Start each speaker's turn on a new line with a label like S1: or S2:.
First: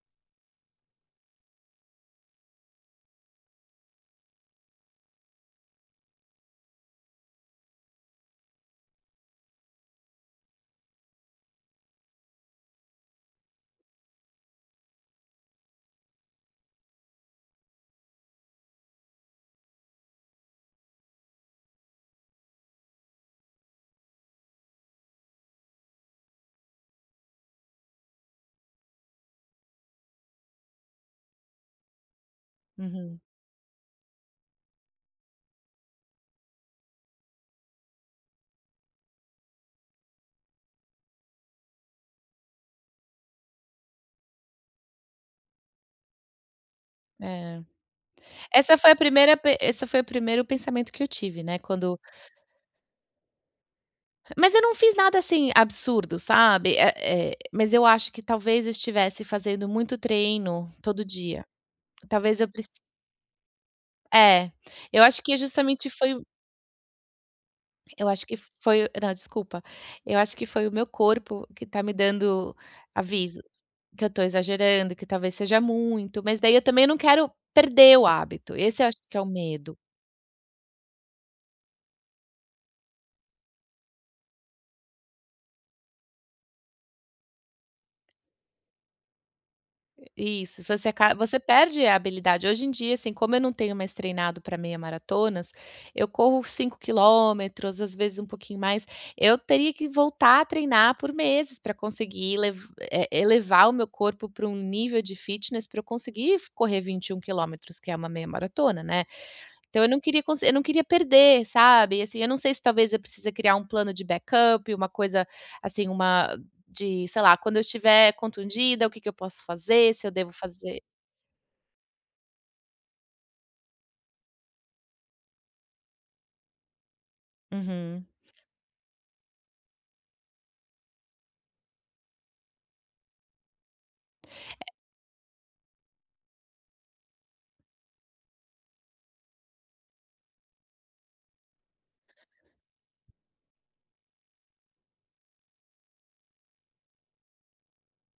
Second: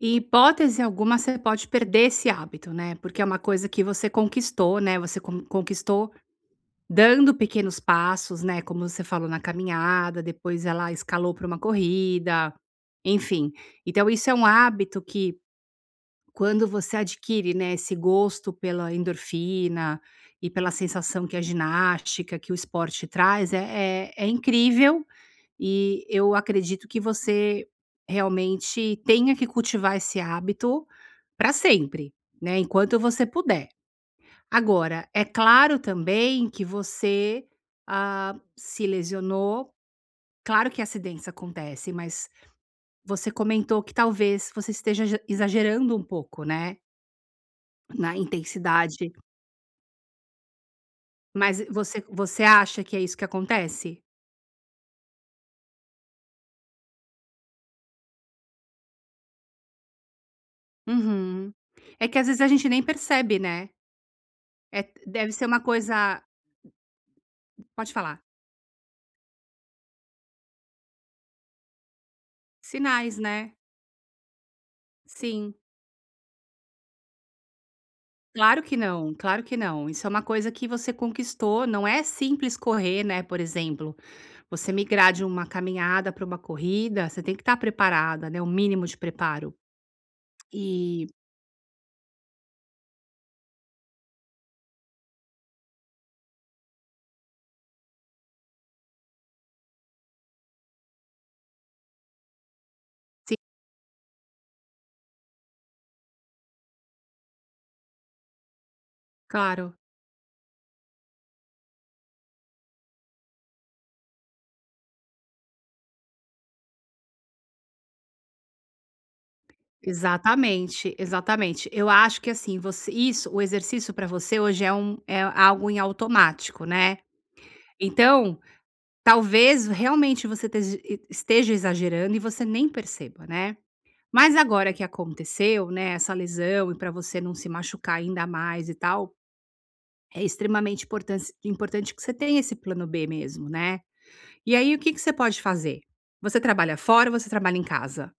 S1: Em hipótese alguma você pode perder esse hábito, né, porque é uma coisa que você conquistou, né, você con conquistou dando pequenos passos, né, como você falou na caminhada, depois ela escalou para uma corrida, enfim. Então isso é um hábito que quando você adquire, né, esse gosto pela endorfina e pela sensação que a ginástica que o esporte traz, é é é incrível e eu acredito que você realmente tenha que cultivar esse hábito pra sempre, né, enquanto
S2: Uhum.
S1: você puder. Agora, é claro também que você, ah, se lesionou claro que acidentes acontece, mas você comentou que talvez você esteja ja exagerando um pouco, né
S2: Eh.
S1: na
S2: Essa foi a
S1: intensidade
S2: primeira pen esse foi o primeiro pensamento que eu tive, né,
S1: Mas e
S2: quando
S1: você você acha que é isso que acontece?
S2: Mas eu não fiz nada, assim, absurdo, sabe. Eh eh, mas eu acho que talvez eu estivesse fazendo muito treino todo dia.
S1: Uhum, é que às
S2: Talvez
S1: vezes
S2: eu
S1: a gente
S2: precis
S1: nem percebe, né.
S2: é,
S1: É,
S2: eu acho
S1: deve
S2: que
S1: ser uma
S2: justamente foi
S1: coisa
S2: o
S1: pode
S2: eu
S1: falar.
S2: acho que foi o não, desculpa, eu acho que foi o meu corpo que tá me dando
S1: Sinais,
S2: aviso,
S1: né?
S2: que eu tô exagerando, que talvez
S1: Sim.
S2: seja muito, mas daí eu também não quero perder o hábito,
S1: Claro que
S2: esse eu acho
S1: não,
S2: que é o
S1: claro que
S2: medo.
S1: não, isso é uma coisa que você conquistou, não é simples correr, né, por exemplo, você migrar de uma caminhada para uma corrida, você tem que estar preparada né, o mínimo de preparo.
S2: Eh, isso, você
S1: Eh
S2: acaba você perde a habilidade, hoje em dia, assim como eu não tenho mais treinado para meia maratonas, eu corro 5 quilômetros, às vezes um pouquinho mais eu teria que voltar a treinar por meses para conseguir lev eh,
S1: Si
S2: elevar o meu corpo para um nível de fitness para eu conseguir f correr 21 quilômetros que é uma meia maratona, né.
S1: Claro.
S2: Então eu não queria conse eu não queria perder, sabe, assim, eu não sei se talvez eu precise criar um plano de backup, uma coisa, assim, uma de, sei lá, quando eu estiver contundida, o que que eu posso fazer, se eu devo fazer
S1: Exatamente, exatamente. Eu acho que, assim, você isso, o exercício pra você hoje é um é algo em automático, né.
S2: Uhum.
S1: Então, talvez realmente você tej e esteja exagerando e você nem perceba, né. Mas
S2: Eh.
S1: agora que aconteceu, né, essa lesão e para você não se machucar ainda mais e tal, é extremamente importance importante que você tenha esse plano b mesmo, né. E aí o que que você pode fazer? Você trabalha fora ou você trabalha em casa?